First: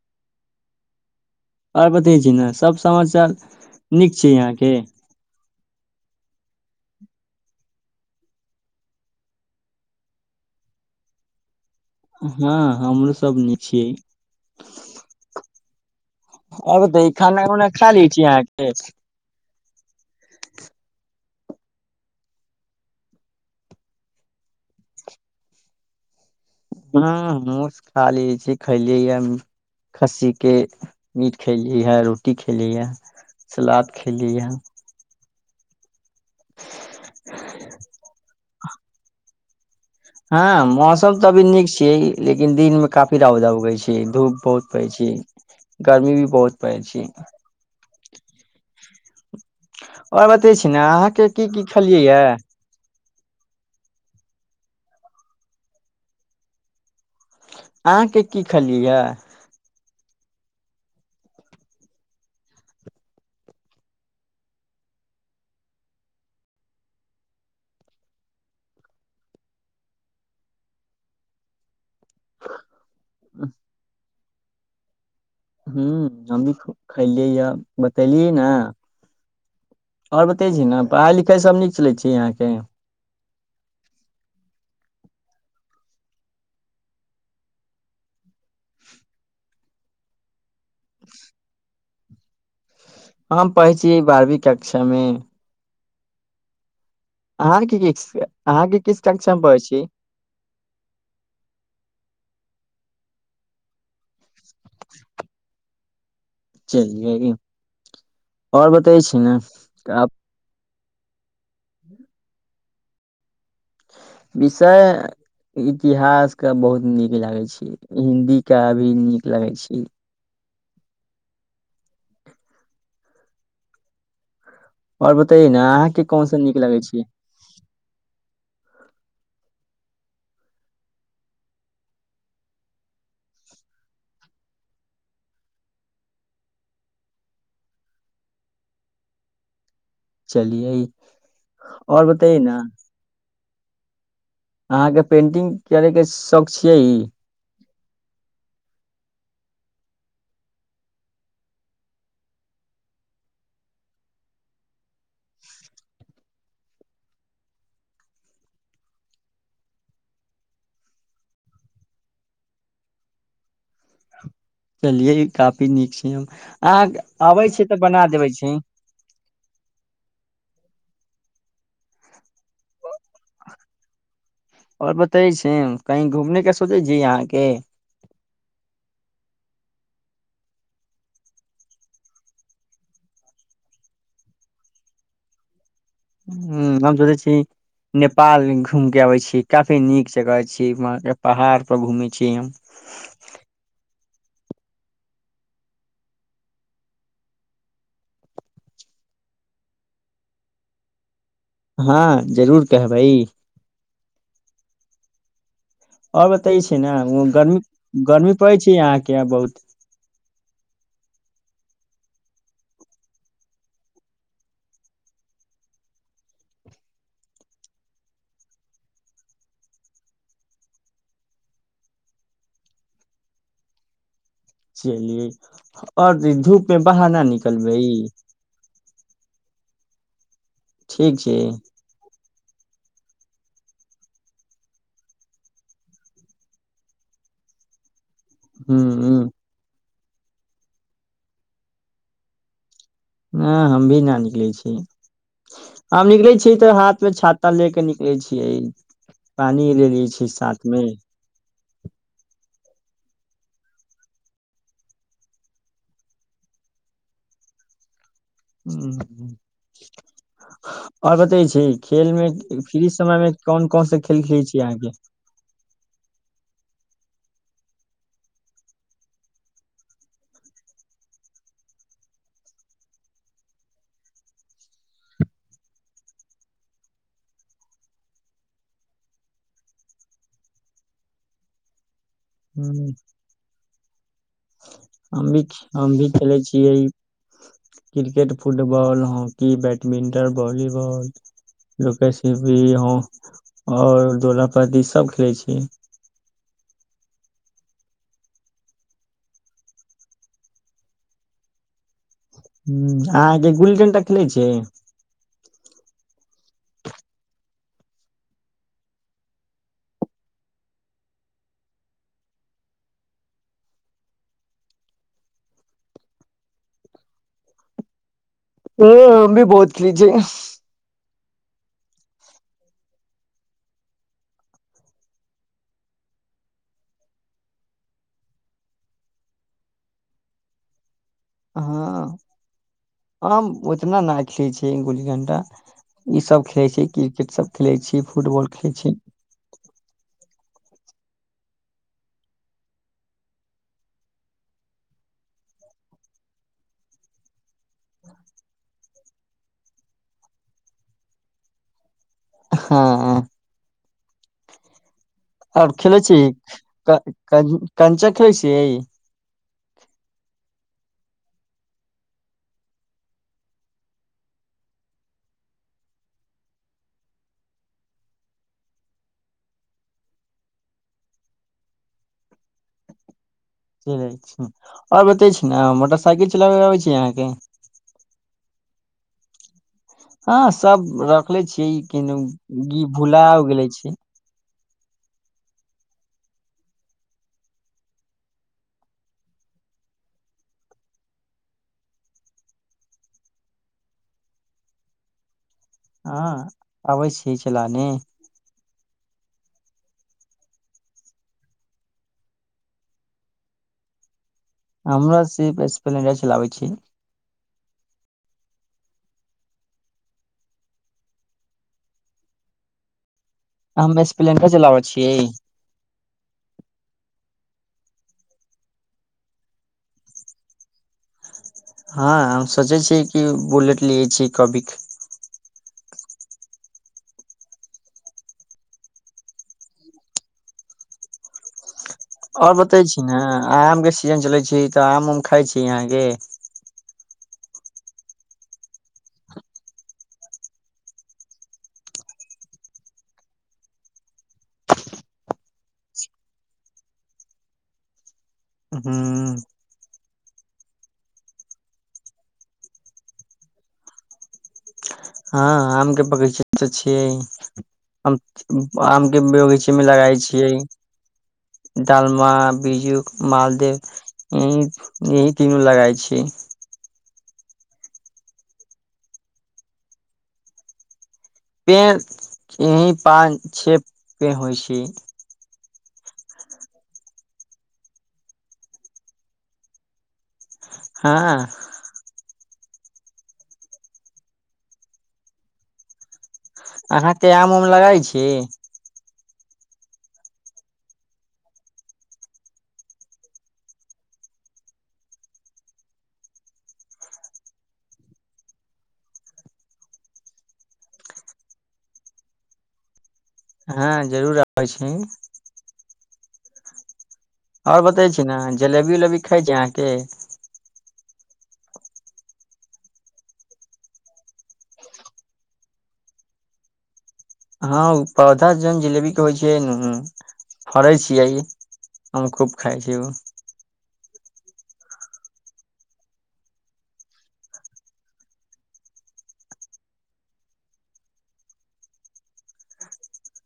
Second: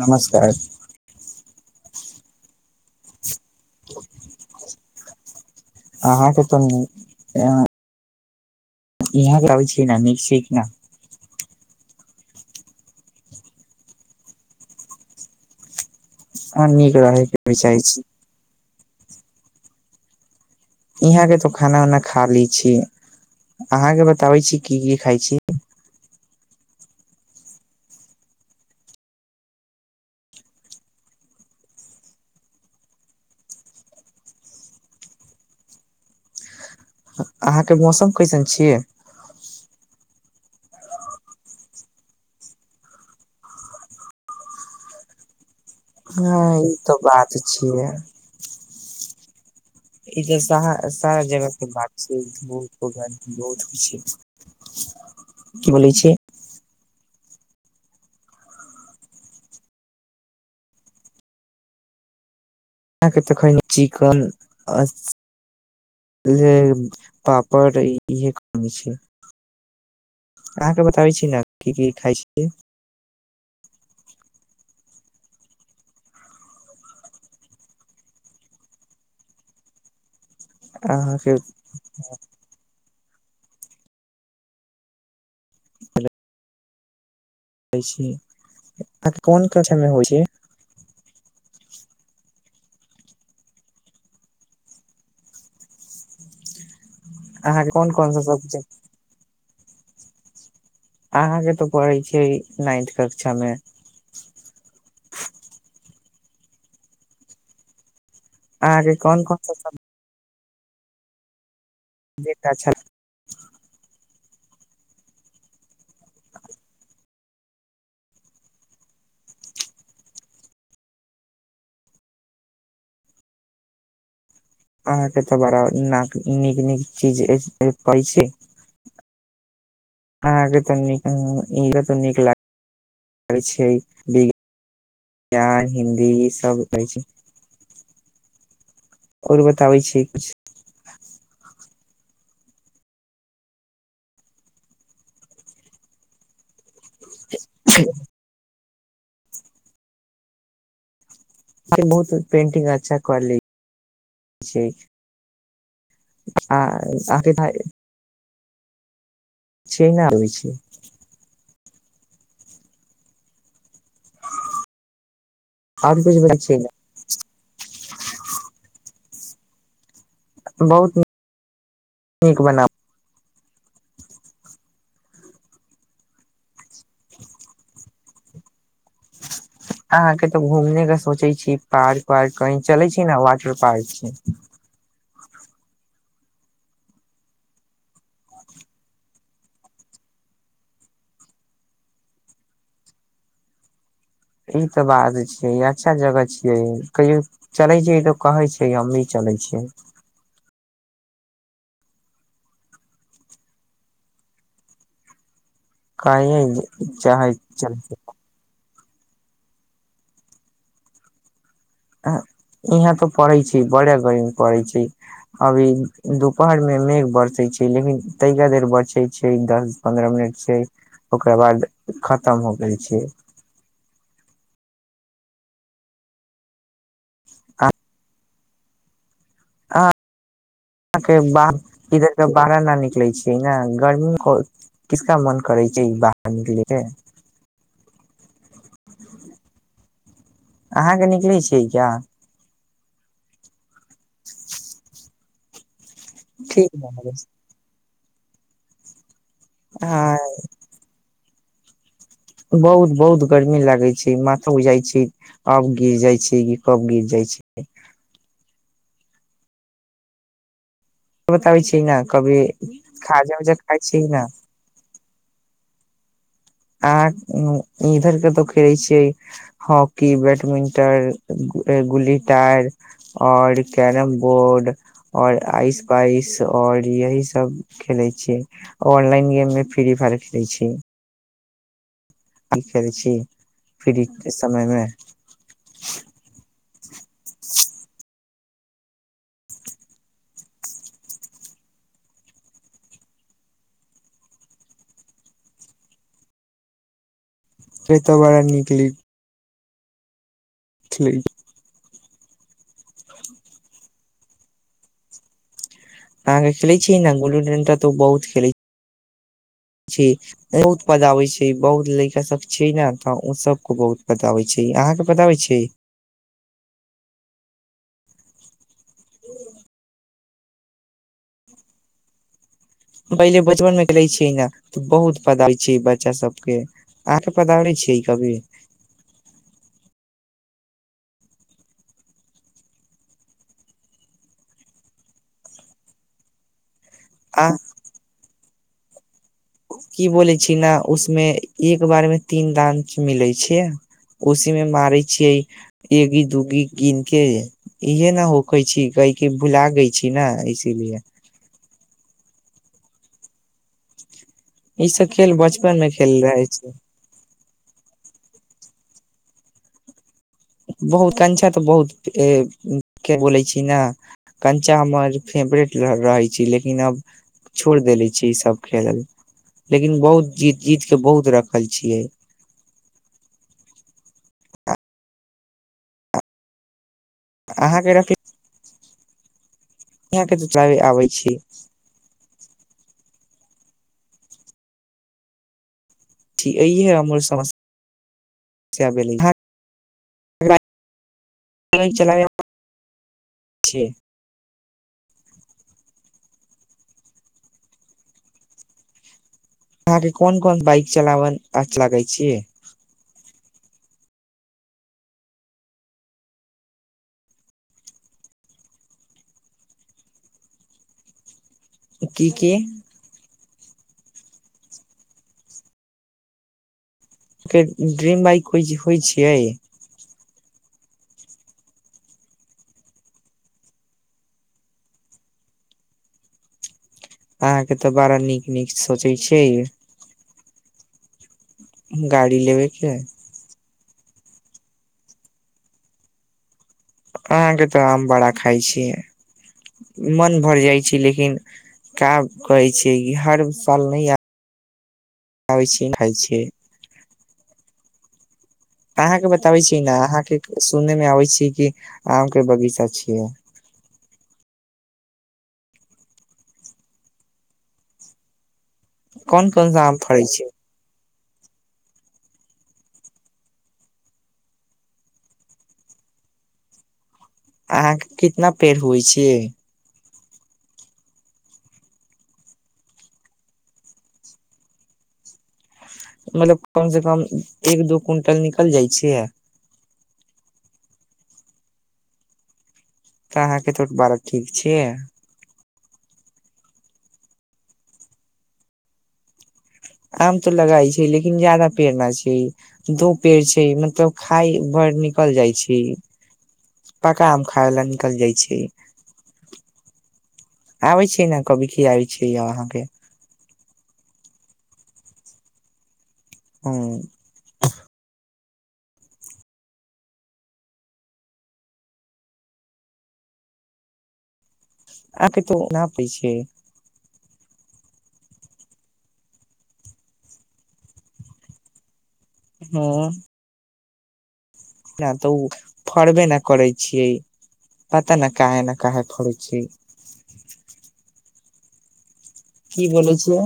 नमंस्कार आब दिजेना सब ने सभ समाचार नीक छै अहाँके आहाँ क त ने ऊँ यहाँ बैर ऐल छीयै न मिक सिक न हँ हमरो सब नि छियै ने [inaudible] अब नीक दही रहे खाना के उना चाहे खा लै छी अहाँके यहाँ के तो खाना उना खा ली छी अहाँके बताबै छी की की खाय छी न हमस खा ल छी खलियै खस्सी के मीट खलियै हे रोटी खलियै सलाद खलीयै हे [unintelligible] अहाँ के मौसम कैसन छियै हँ मौसम तऽ अभी नीक छियै लेकिन दिन मे काफी रउदा उगै छै धूप बहुत पड़ै छै गर्मी भी हाँ बहुत ई पड़ै तऽ छै बात छियै ई और त बतै छी साहा ने सारा अहाँके की की जगत बात खेलियै या छै बहुत पुरान बहुत की बोलै छै अहाँके कि खेलियै एय अहाँ के तऽ खयनी चिकन आ इहे पापड़ इहे करने छी अहाँके बताबै छी ने कि की खाय छै ह्म हम भी ख खयलियै यऽ बतेलियै ने आओर बतै छी ने पढ़ाइ अहाँके लिखाइ बताबै सभ नीक चलै छै यहाँके आ कोन कछामे होइ छै [unintelligible] हम पढ़ै छियै बारहवीं कक्षामे अहाँ अहाँके की कोन कोन किस सा अहाँ सब्जेक्ट क किस कंक्षा मे पढै छीयै की अहाँके तऽ पढ़ै छियै नाइन्थ कक्षामे चलियरि और अहाँके बतै कोन छी ने कोन सा आब देखके अछा विषय इतिहासका बहुत नीक लागै छै हिंदीका भी नीक लागै छीयै आओर अहाँके तऽ बतैयै ने बड़ा अहाँके नाक कोन सा नीक लगै नीक छै चीज पै छै अहाँके तऽ नीक ई तऽ नीक लागै छै विज्ञान हिन्दी ई सभछै आओर बताबै छी कुछ चलियै आओर बतैयै न अहाँ के पेंटिंग करे के शौक छै के बहुत पेन्ंटिंग अच्छा कर लै छियै छैना होइ छै चलियै काफी नीक आओर कुछ छैयो बता छै अहाँक आबै छी त बना देबै छी बहुत नीक बनाबै आओर बतै छी कहीं घुमने के सोचै छी अहाँके अहाँ के तऽ घूमने के सोचै छी पार्क वार्क कही चलै छी ने वाटर पार्क छै ह्म हम सोचै छी नेपाल घूम के आबै छी काफी नीक जगह छी व पहाड़ पर घूमै छी हम ई तऽ बात छियै अच्छा जगह छियै कहियो चलै छै ई तऽ कहै छै हमी चलै छियै हँ जरूर कहबई और कहिये बतै छै ने ओ चाहे गर्मी चल गर्मी पड़ै छै अहाँके यहाँ बहुत इहाँ तऽ पड़ै छै बड़ा गर्मी पड़ैय छै अभी दुपहरमे मेघ बरसै छै लेकिन तहिया देर बरसै छै दस पन्द्रह मिनट छै ओकरा बाद खतम हो गेल छै चलियै और धूप मे बाहर न निकलबै ठीक अहाँ छै बाढ़ इधर का बाहर न निकलै छियै ने गर्मी मे किसका मन करै छै ई बाहर निकलेके ह्म ह्म अहाँके निकलै छियै क्या ह हम भी न निकलै छियै [unintelligible] आब निकले छियै तऽ ठीक हाथ मे छाता लेके निक के छियै पानि लेले ह छियै साथ मे बहुत बहुत गर्मी लागै छै माथा उ जाइ छै अब गिर जाइ छै कि कब गिर जाइ छै [unintelligible] आओर बतै बताबै छी ने खेल मे कभी फ्री समय मे खाजा उजा कोन खाइ छी कोनसे खेल ने खेलैत छी अहाँके अहाँ इधर कतहु खेलैत छियै हॉकी बैडमिंटन गुल्ली टयार आओर कैरम बोर्ड आओर आइस पाइस आओर यहीसभ खेलैत छियै ऑनलाइन गेममे फ्री फायर खेलैत छियै ह फ्री समय मे हम भी हम भी खेले छियै क्रिकेट फुटबॉल हॉकी बैडमिंटन वॉलीबॉली लुकाछुपी आओर दोलापती सब खेलै छियै से तऽ बड़ा निकली ठीक ह अहाँके गुल्ली डंटा खेलै छियै अहाँके खेलैत छै ने गुल्ली डंडा तऽ ओ बहुत खेलैय छै बहुत मजा आबैत छै बहुत लड़का सभ छै ने तऽ ओ सभके बहुत मजा आबैत छै अहाँके मजा आबैत छै ह हम भी बहुत खेलय छियै पहिले बचपन मे खेलय छियै न त बहुत पदाबै छियै बच्चा सबके अहाँके पदाबै छियै कभी हँ हम ओतना न खेलय छियै गुल्ली डंडा ई सब खेलय छियै क्रिकेट आ सब खेले छी फुटबॉल के छी की बोलै छी ने उसमे एक बार मे तीन दान मिलै छै उसीमे मारै छियै एकगी दूगी गिन के इहे ने होखै छी गैके भुला गई छी न इसीलिए हँ ई सब खेल आओर बचपन मे खेलय खेल छियै रहे छै कंचा खेलय छियै बहुत कंचा तऽ बहुत के बोलै छी ने कंचा हमर फेवरेट रहै छै लेकिन आब छोड़ि देले छी ई सभ खेलल लेकिन बहुत जीत जीत कऽ बहुत रखल छियै आओर बताबे छी ने मोटरसाइकिल चलाबे आबै छी अहाँ अहाँके रखै हँ चलाबे सब आबै छी रखले छियै कि गी भूला हो गेले छै ठ य ह अमल सम [unintelligible] हँ अबै छी चलाने अहाँके कोन कोन बाइक चलावन अआछ लागै छीयै हमरा सिर्फ स्प्लेंडर चलाबै छी की की हम स्प्लेंडर चलाबै छियै के ड्रीम बाइक होइ होइ छियै हँ हम सोचै छियै कि बुलेट लिय छीयै कभिके अहाँके तऽ बड़ा नीक नीक सोचै छियै गाड़ी आओर लेबे बतै के छी ने आम के सीजन चलै छै तऽ आम उम खाइ छी यहाँके अहाँके तऽ आम बड़ा खाय छियै मन भर जाइ छि लेकिन का कहै छियै कि हर साल नहि आ आबै खाय छीयै अहाँके ह बताबै छी ने अहाँके सुननेमे आबै छी कि आम के बगीचा छियै हँ आम के बगिचा त छियै आम के कोन बगीचे कोन सा मे आम लगाई फड़ै छै छियै डालमा बीजु मालदेव ई ई तीनू लगाय छी अहाँके कितना पेड़ होइ छियै पेड़ यही पाँच छे पेड़ होइ छै मतलब कम से कम एक दू क्विंटल निकल जाइ छियै हँ तऽ अहाँके तो बड़ा ठीक छियै अहाँके आम उम लगै छीयै आम तऽ लगाइ छै लेकिन ज्यादा पेड़ ना छि दू पेड़ छै मतलब खाय भरि निकल जाइ छि पक्का आम खायला निकल जाइ छै आबै छै ने कभी खिआइ आबै छै अहाँके हँ जरूर आबै छी हँ आओर बतै छी ने जलेबी उलेबी खाय छी अहाँके आ के त न पै छै हँ ओ पौधा जौन जिलेबी के होइ छै फड़ै छियै हम खूब खाय छी ओ नहि तऽ ओ फड़बे नहि करै छियै पता ने काहे ने काहे फड़ै छियै की बोले छियै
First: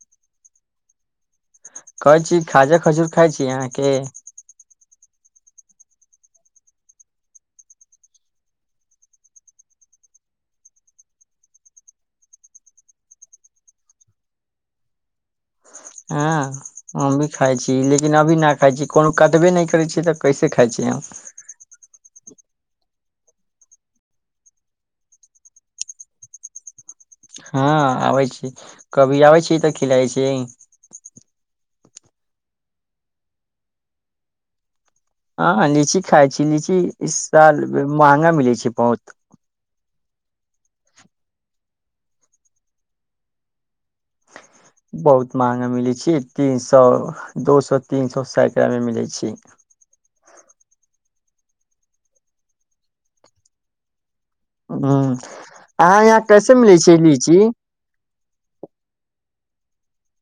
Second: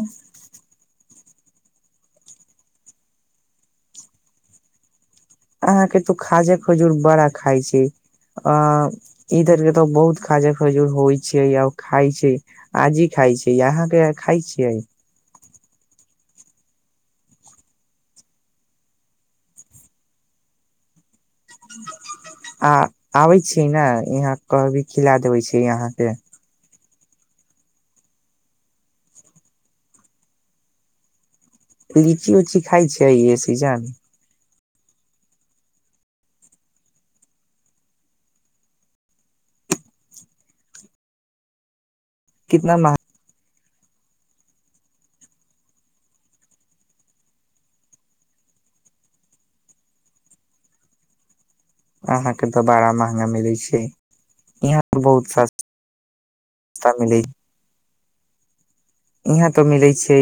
कहै छी खाजा खजूर खाय छी अहाँके अहाँके तो खाजा खजूर बड़ा खाय छै अ इधर तऽ बहुत खाजा खजूर होइ छै आ खाय छै आजी खाय छै अहाँके खाय छियै हँ हम भी खाय छी लेकिन अभी ना खाय छी कोनो कटबे नहि करै छिय तऽ कैसे खाय छियै तऽ हम कैसे खाय छियै आ आबै छी ने यहाँ क भी खिला देबै छी यहाँके हँ आबै छी कभी आबै छी तऽ खिलाइ छी लीची ऊची खाय छि ए सीजन हँ लीची खाइ छी लीची इस साल महगा मिलै छै बहुत कितना मह बहुत महंगा मिलै छै तीन सौ दो सौ तीन सौ सैकड़ा मे मिलै छै अहाँके तऽ बड़ा महंगा मिलै छै ह यहाँ बहुत सस्ता अहाँ यहाँ कैसे मिलै छियै लीची इहां तो मिलै छै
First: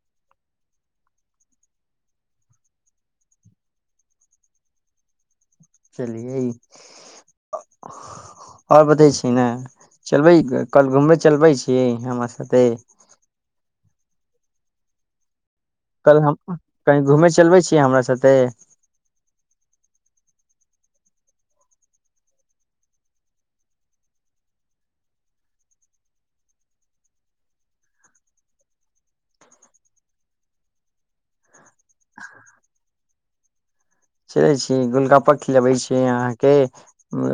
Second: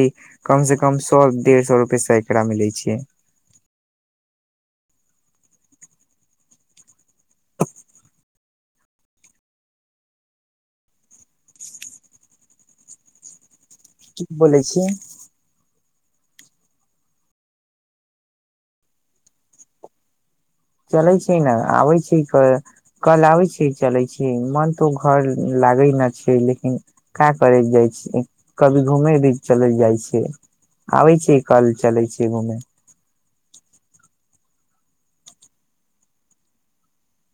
कम से कम सौ डेढ़ सौ रूपे सैकरा मिलै छै चलियै ओर बतै छी ने चलबै कल घूमे चलबै छि हमरा साथे की बोले छिये कल हम कही घूमय चलबै छियै हमरा साथे चलै छी न आबै छी क कल आबै छी चलै छै मन तऽ घर लागै न छै लेकिन का करैत जाइ छी कभी घूमे भी चलैत जाइ छै आबै छी कल चलै छीये घूमे चलै छी गोलगप्पा खिलबै छी अहाँके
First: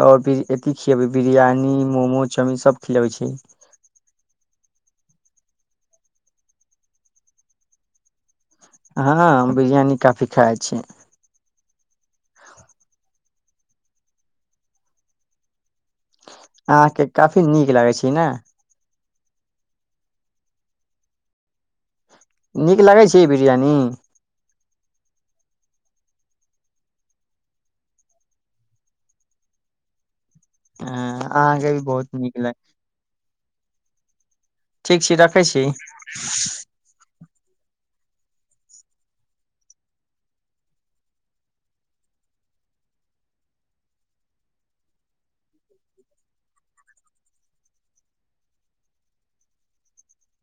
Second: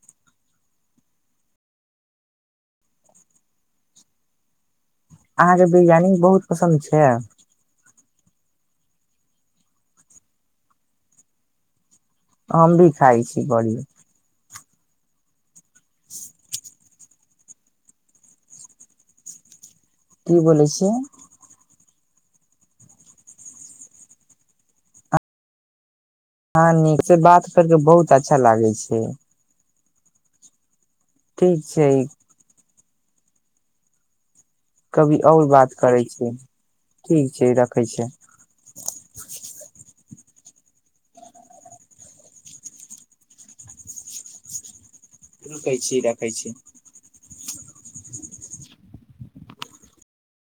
ओर फिर अथी खिलबै बिरियानी मोमोज चाउमीन सभ खिलबै छी अहाँके बिरयानी बहुत पसन्द छै हँ बिरियानी काफी खाइ छी हम भी खाइ छी बड़ि आहा के काफी नीक लागै छि ना की बोले छिये नीक लगे छि बिरयानी हँ नीक से बात कर कऽ बहुत अच्छा लागै छै ह ठीक अहाँके भी छै बहुत नीक लागै छी कभी रखै और छी बात करै छीयै ठीक छी रखै छियै रखै छी रखै छी